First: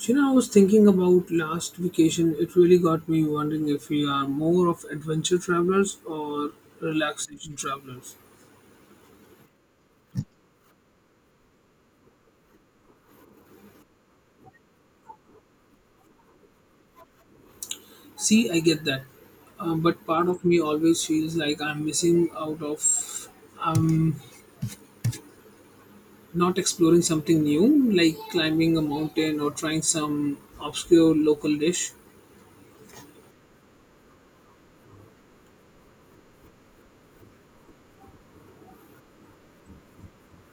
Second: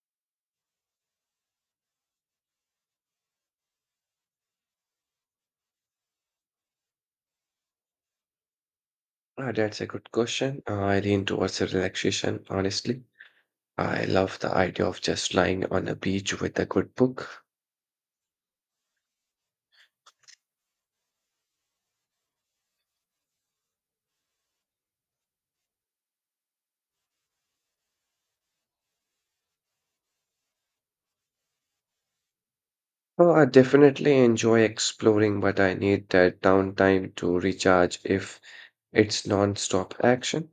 You know, I was thinking about last vacation. It really got me wondering if we are more of adventure travelers or relaxation travelers. Ah, that's a good question. I lean towards a relaxation, honestly. I love the idea of just lying on a beach with a good book. See, I get that, but part of me always feels like I'm missing out of I'm not exploring something new, like climbing a mountain or trying some obscure local dish. Oh, I definitely enjoy exploring, but I need that downtime to recharge if it's non-stop action.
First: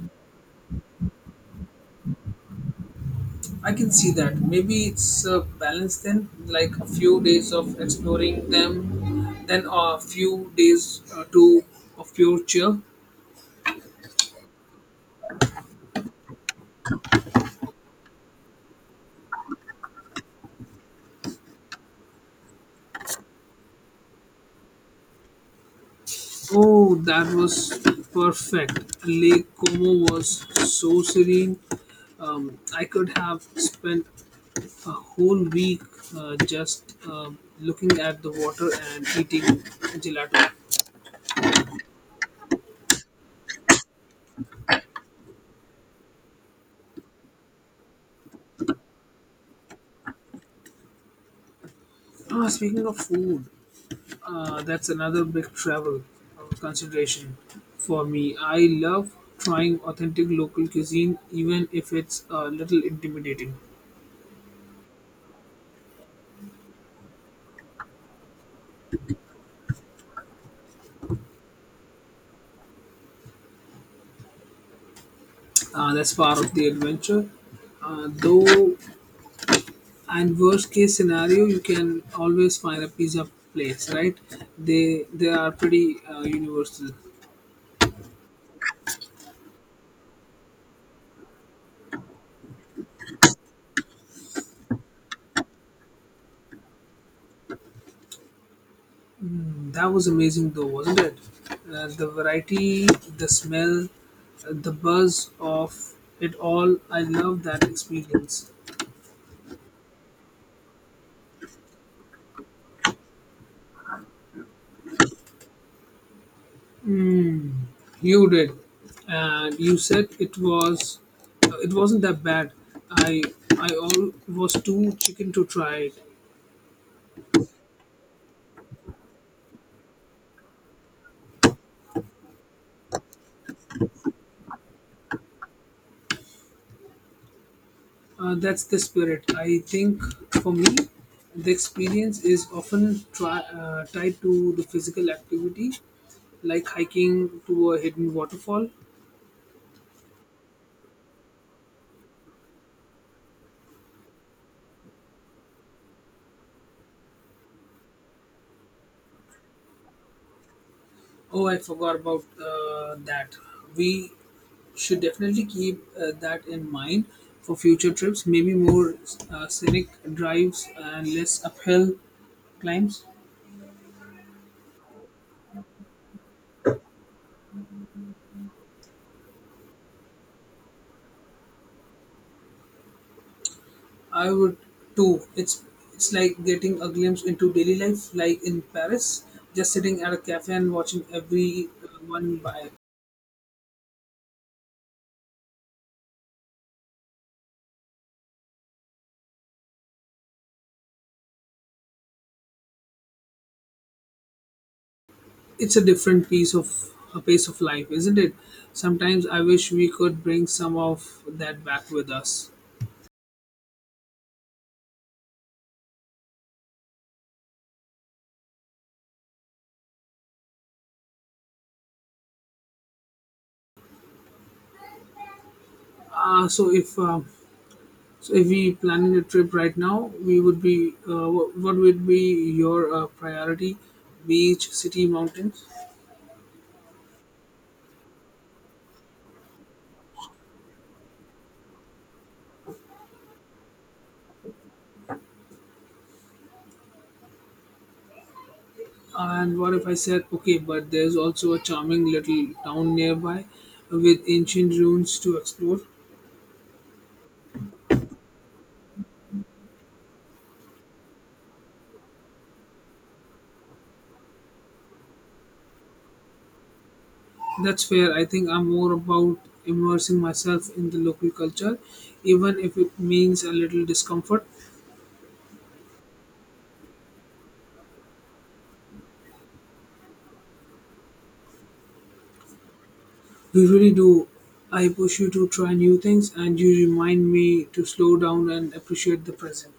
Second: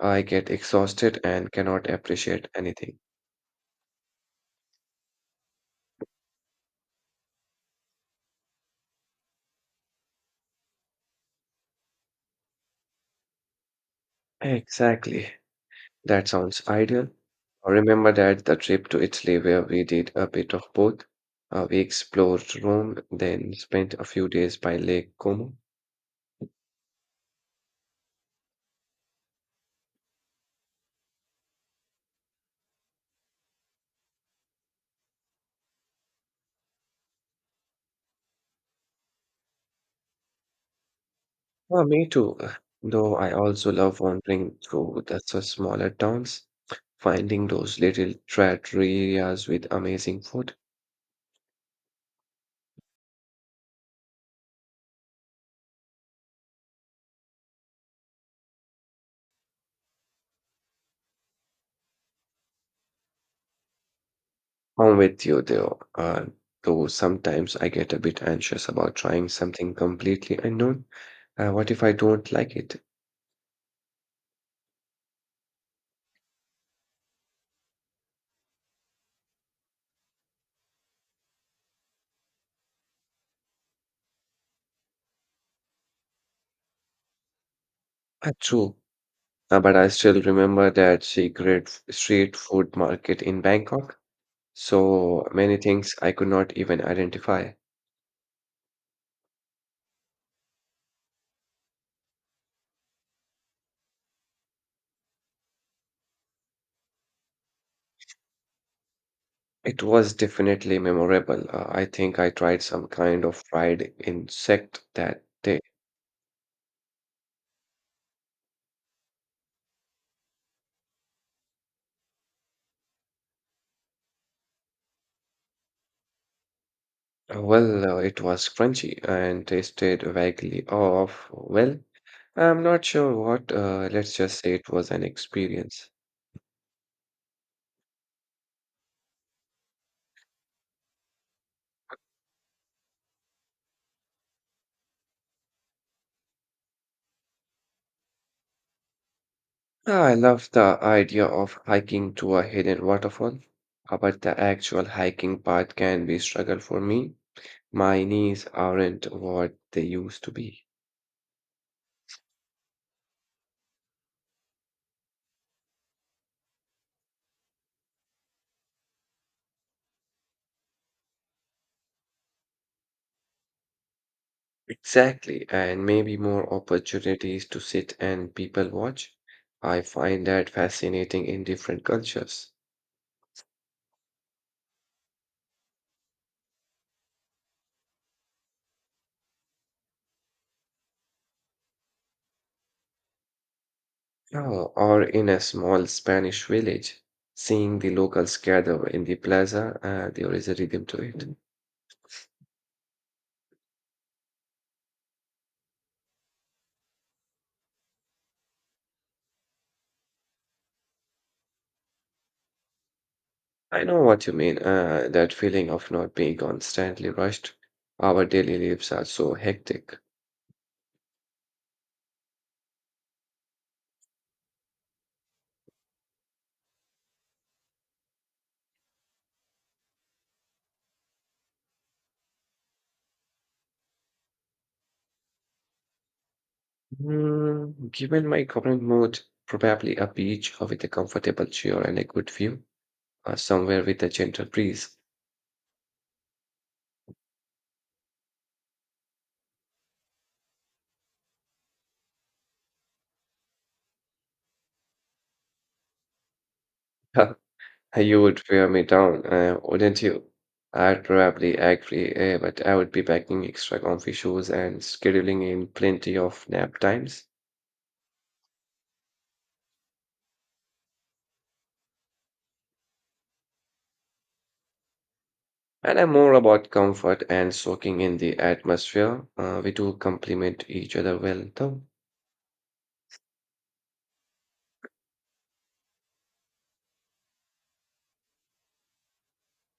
I get exhausted and cannot appreciate anything. I can see that. Maybe it's a balance then, like a few days of exploring them, then a few days to of pure cheer. Exactly. That sounds ideal. I remember that the trip to Italy where we did a bit of both. We explored Rome, then spent a few days by Lake Como. Oh, that was perfect. Lake Como was so serene. I could have spent a whole week just looking at the water and eating gelato. Oh, me too. Though I also love wandering through the smaller towns, finding those little trattoria's with amazing food. Ah, speaking of food, that's another big travel consideration for me. I love trying authentic local cuisine, even if it's a little intimidating. I'm with you though sometimes I get a bit anxious about trying something completely unknown. What if I don't like it? That's part of the adventure. Though and worst case scenario you can always find a pizza place, right? They are pretty universal. True. But I still remember that street food market in Bangkok. So many things I could not even identify. That was amazing, though, wasn't it? Uh, the variety, the smell, the buzz of it all. I love that experience. It was definitely memorable. I think I tried some kind of fried insect that day. You did, and you said it was it wasn't that bad. I i all was too chicken to try it. Well, it was crunchy and tasted vaguely off. Well, I'm not sure what. Let's just say it was an experience. That's the spirit. I think for me, the experience is often tied to the physical activity, like hiking to a hidden waterfall. Ah, I love the idea of hiking to a hidden waterfall, but the actual hiking part can be struggle for me. My knees aren't what they used to be. Oh, I forgot about that. We should definitely keep that in mind for future trips, maybe more scenic drives and less uphill climbs. Exactly, and maybe more opportunities to sit and people watch. I find that fascinating in different cultures. I would too. It's like getting a glimpse into daily life, like in Paris, just sitting at a cafe and watching every one by. Yeah, or in a small Spanish village, seeing the locals gather in the plaza. There is a rhythm to it. Mhm. It's a different piece of a pace of life, isn't it? Sometimes I wish we could bring some of that back with us. I know what you mean, that feeling of not being constantly rushed. Our daily lives are so hectic. Uh, so if uh, so, if we planning a trip right now, we would be. What would be your priority? Beach, city, mountains. Mm, given my current mood, probably a beach with a comfortable chair and a good view, somewhere with a gentle breeze. And what if I said, okay, but there's also a charming little town nearby with ancient ruins to explore? Huh, you would wear me down, wouldn't you? I'd probably agree, but I would be packing extra comfy shoes and scheduling in plenty of nap times. That's fair. I think I'm more about immersing myself in the local culture, even if it means a little discomfort. And I'm more about comfort and soaking in the atmosphere. We do complement each other well, though. You really do. I push you to try new things, and you remind me to slow down and appreciate the present.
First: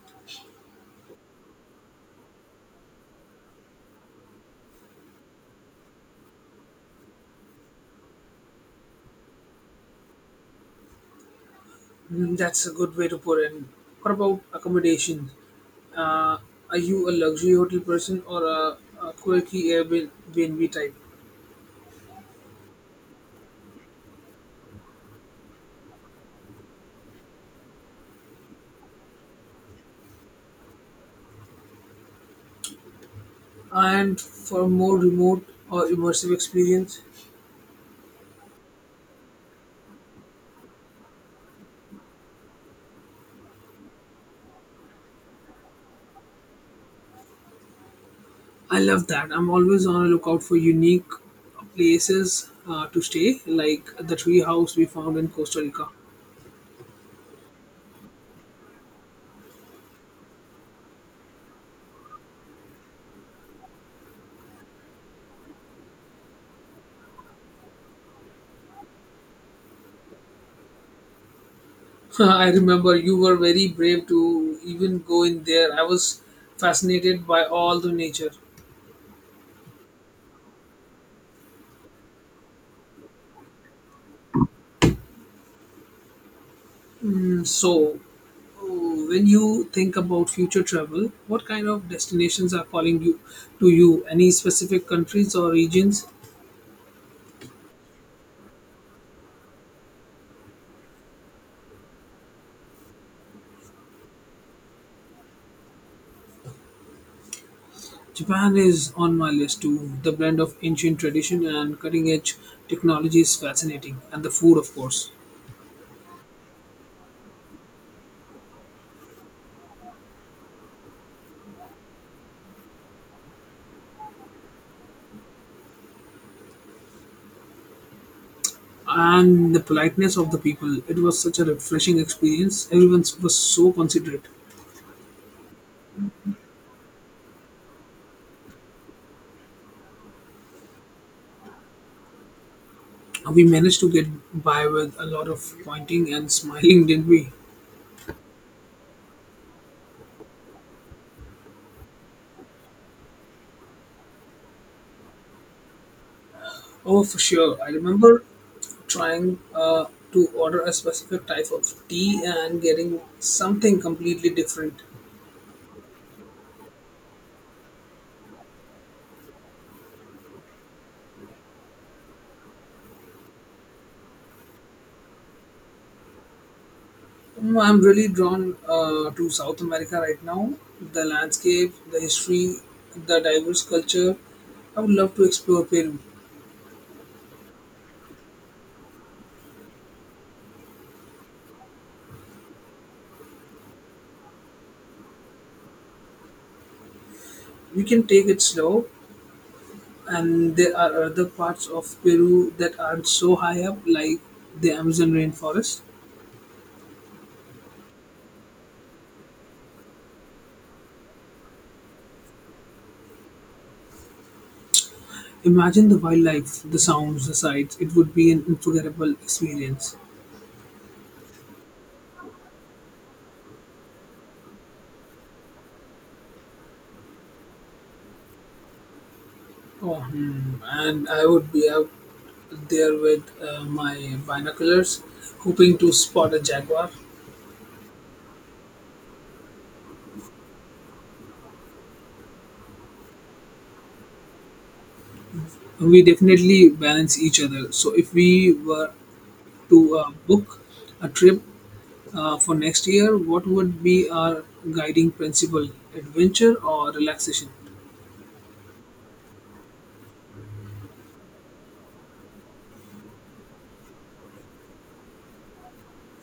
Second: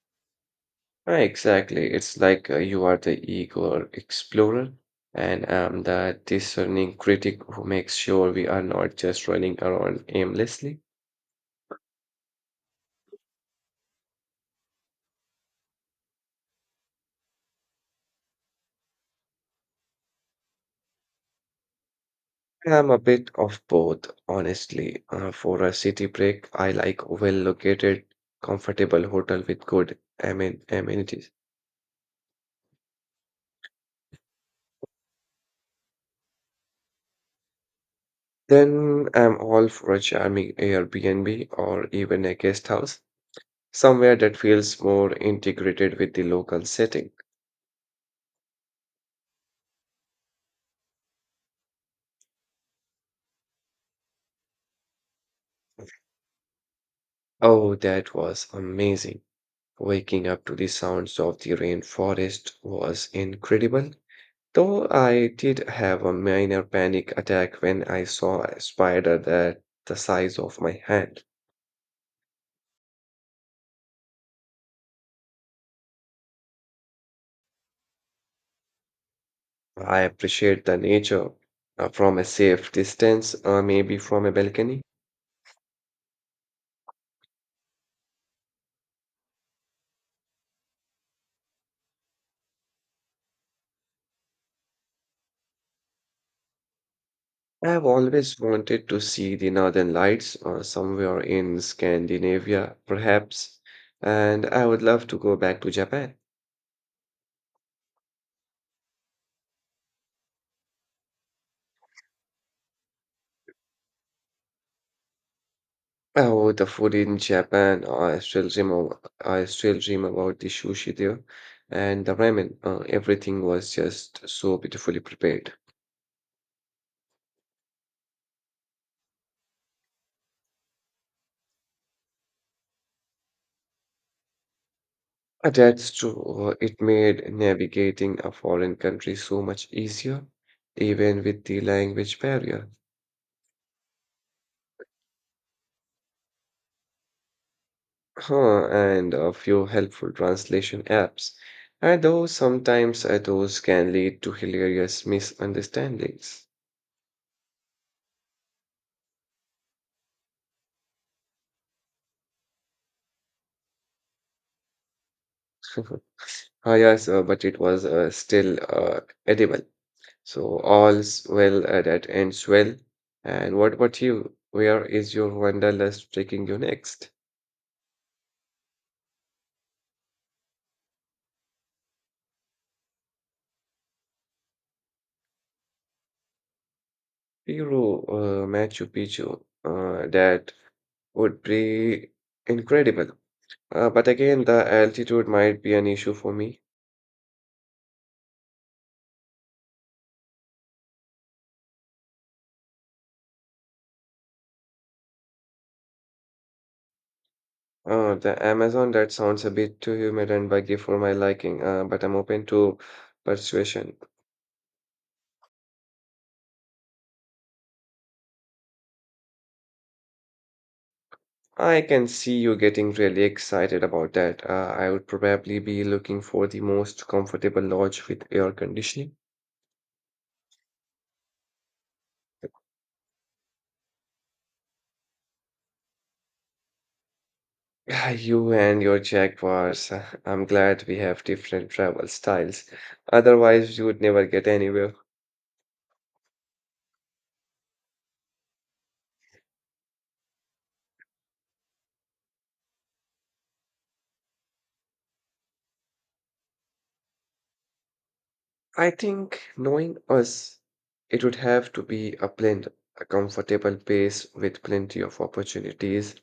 Exactly. It's like you are the eager explorer, and I'm the discerning critic who makes sure we are not just running around aimlessly. Mm, that's a good way to put it. What about accommodation? Uh, are you a luxury hotel person or a quirky Airbnb type? I'm a bit of both, honestly. For a city break, I like well-located, comfortable hotel with good amenities. And for more remote or immersive experience. Then I'm all for a charming Airbnb or even a guest house, somewhere that feels more integrated with the local setting. I love that. I'm always on a lookout for unique places to stay, like the tree house we found in Costa Rica. Oh, that was amazing. Waking up to the sounds of the rainforest was incredible. Though I did have a minor panic attack when I saw a spider that the size of my hand. I remember you were very brave to even go in there. I was fascinated by all the nature. I appreciate the nature from a safe distance, maybe from a balcony. Mm, So, oh, when you think about future travel, what kind of destinations are calling you to you? Any specific countries or regions? I have always wanted to see the northern lights somewhere in Scandinavia, perhaps, and I would love to go back to Japan. Japan is on my list too. The blend of ancient tradition and cutting edge technology is fascinating, and the food, of course, Oh, the food in Japan. I still dream about the sushi there and the ramen. Everything was just so beautifully prepared. and the politeness of the people. It was such a refreshing experience. Everyone was so considerate. That's true. It made navigating a foreign country so much easier, even with the language barrier. We managed to get by with a lot of pointing and smiling, didn't we? Huh, and a few helpful translation apps. And though sometimes those can lead to hilarious misunderstandings. Oh, for sure. I remember trying to order a specific type of tea and getting something completely different. Ah, yes, but it was still edible. So all's well that ends well. And what about you? Where is your wanderlust taking you next? Mm, I'm really drawn to South America right now. The landscape, the history, the diverse culture. I would love to explore Peru. Peru, Machu Picchu, that would be incredible. But again, the altitude might be an issue for me. We can take it slow, and there are other parts of Peru that aren't so high up, like the Amazon rainforest. The Amazon, that sounds a bit too humid and buggy for my liking, but I'm open to persuasion. Imagine the wildlife, the sounds, the sights. It would be an unforgettable experience. I can see you getting really excited about that. I would probably be looking for the most comfortable lodge with air conditioning. Oh, hmm. And I would be out there with my binoculars, hoping to spot a jaguar. Ah, you and your Jaguars. Ah, I'm glad we have different travel styles. Otherwise, you would never get anywhere. We definitely balance each other. So if we were to book a trip for next year, what would be our guiding principle? Adventure or relaxation? I think knowing us, it would have to be a blend, a comfortable pace with plenty of opportunities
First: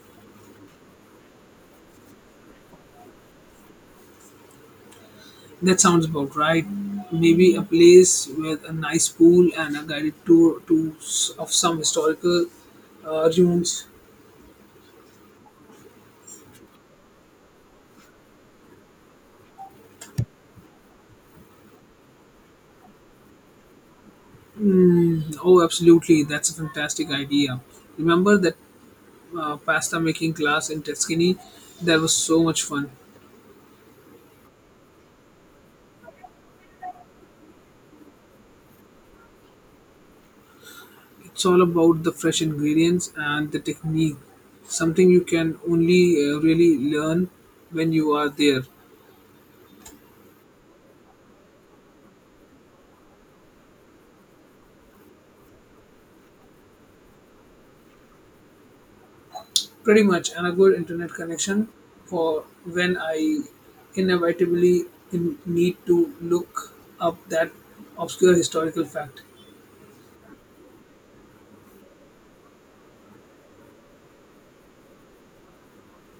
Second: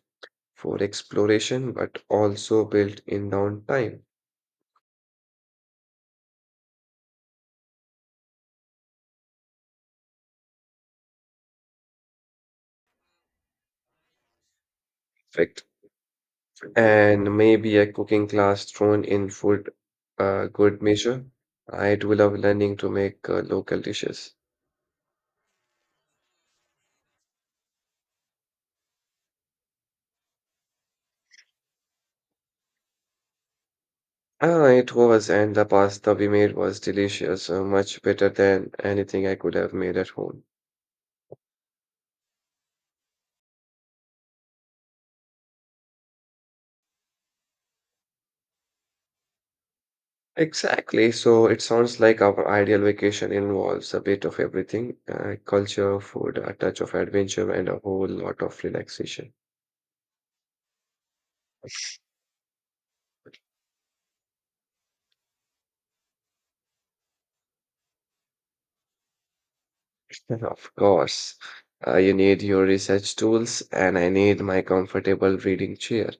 for exploration, but also built in downtime. That sounds about right. Maybe a place with a nice pool and a guided tour of some historical ruins. Perfect. And maybe a cooking class thrown in for good measure. I do love learning to make local dishes. Oh, absolutely! That's a fantastic idea. Remember that pasta making class in Tuscany? That was so much fun. Ah, it was, and the pasta we made was delicious, much better than anything I could have made at home. It's all about the fresh ingredients and the technique, something you can only really learn when you are there. Exactly, so it sounds like our ideal vacation involves a bit of everything, culture, food, a touch of adventure, and a whole lot of relaxation. Pretty much, and a good internet connection for when I inevitably need to look up that obscure historical fact. And of course, you need your research tools, and I need my comfortable reading chair.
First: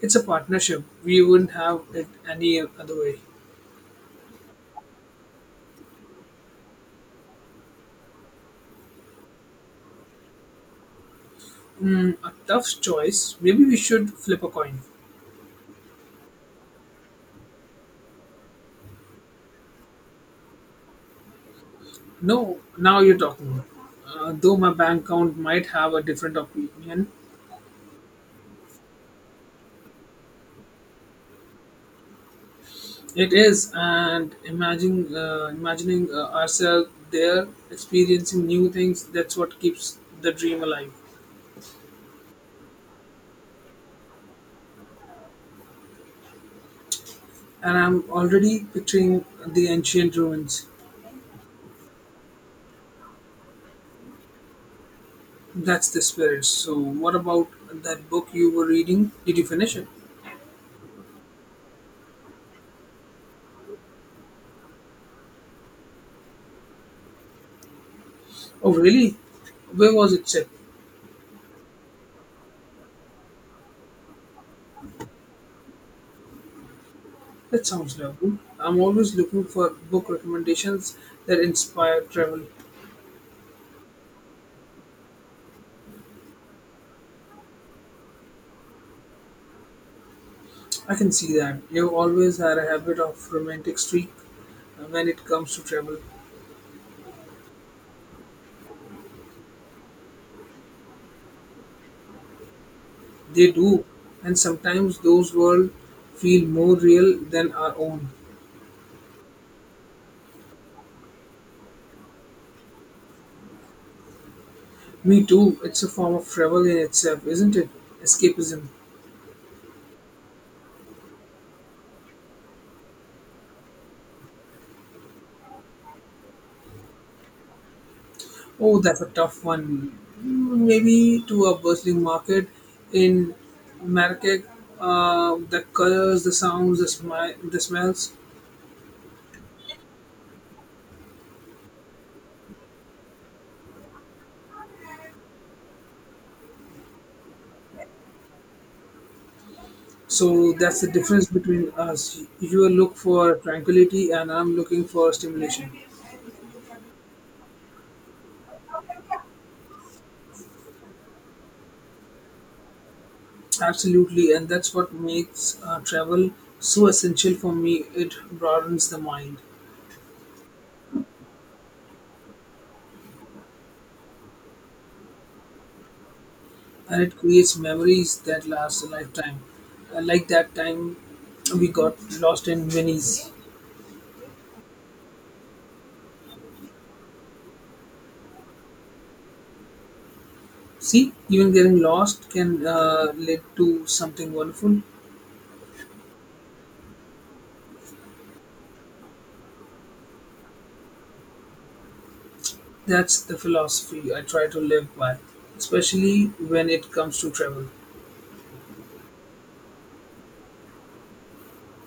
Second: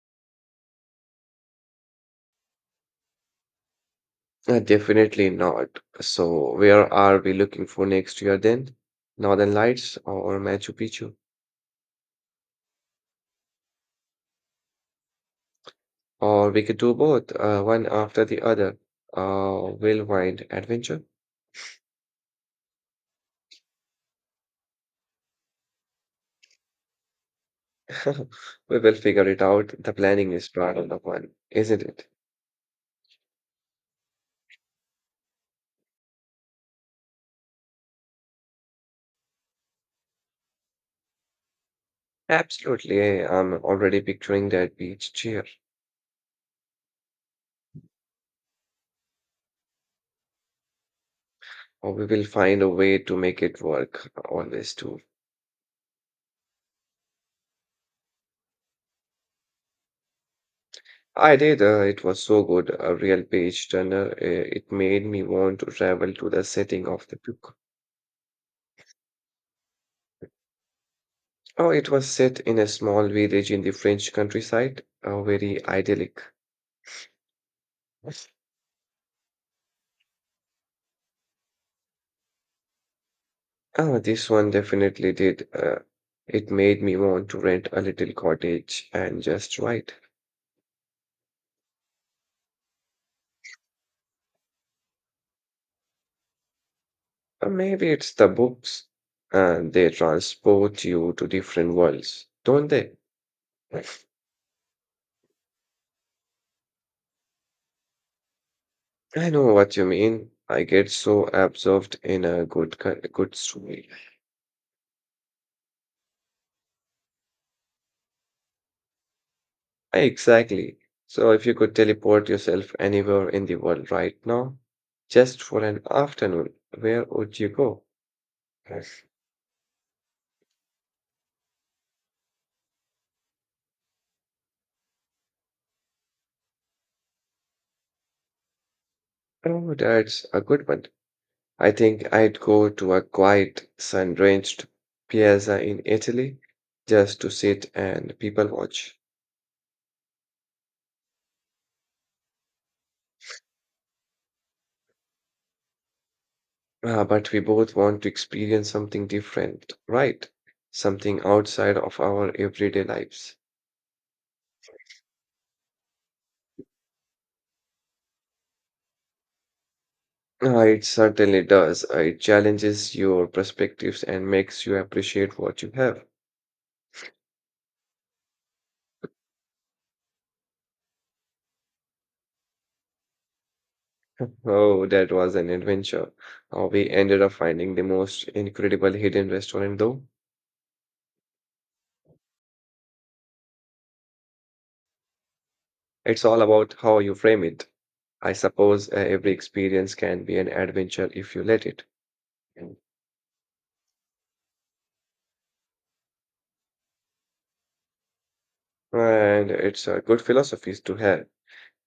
It's a partnership. We wouldn't have it any other way. Definitely not. So, where are we looking for next year then? Northern Lights or Machu Picchu? Mm, a tough choice. Maybe we should flip a coin. Or we could do both, one after the other. Whirlwind adventure. No, now you're talking. Though my bank account might have a different opinion. We will figure it out. The planning is part of the fun, isn't it? It is, and imagining ourselves there, experiencing new things. That's what keeps the dream alive. Absolutely. I'm already picturing that beach chair. And I'm already picturing the ancient ruins. Or we will find a way to make it work. Always do. That's the spirit. So, what about that book you were reading? Did you finish it? I did. It was so good. A real page turner. It made me want to travel to the setting of the book. Oh, really? Where was it set? Oh, it was set in a small village in the French countryside. Very idyllic. That sounds lovely. I'm always looking for book recommendations that inspire travel. Ah, this one definitely did. It made me want to rent a little cottage and just write. I can see that. You always had a habit of romantic streak when it comes to travel. Or maybe it's the books, and they transport you to different worlds, don't they? They do, and sometimes those worlds feel more real than our own. I know what you mean. I get so absorbed in a good story. Me too. It's a form of travel in itself, isn't it? Escapism. Exactly. So if you could teleport yourself anywhere in the world right now, just for an afternoon, where would you go? Oh, that's Yes. a tough one. Mm, maybe to a bustling market in Marrakech, the colors, the sounds, the smells. Oh, that's a good one. I think I'd go to a quiet, sun-drenched piazza in Italy just to sit and people watch. So that's the difference between us. You look for tranquility, and I'm looking for stimulation. But we both want to experience something different, right? Something outside of our everyday lives. Absolutely, and that's what makes travel so essential for me. It broadens the mind, It certainly does. It challenges your perspectives and makes you appreciate what you have. and it creates memories that last a lifetime. Like that time we got lost in Venice. Oh, that was an adventure. We ended up finding the most incredible hidden restaurant, though. See, even getting lost can lead to something wonderful. It's all about how you frame it. I suppose every experience can be an adventure if you let it. Mm. That's the philosophy I try to live by, especially when it comes to travel. And it's a good philosophy to have.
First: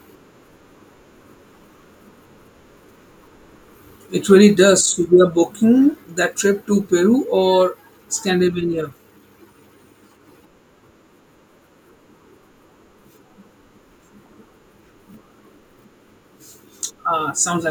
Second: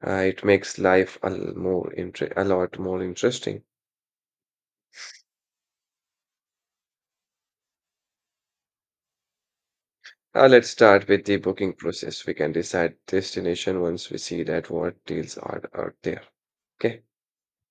It makes life a lot more interesting. It really does. So we are booking that trip to Peru or Scandinavia. Let's start with the booking process. We can decide destination once we see that what deals are out there. Okay. Ah, sounds like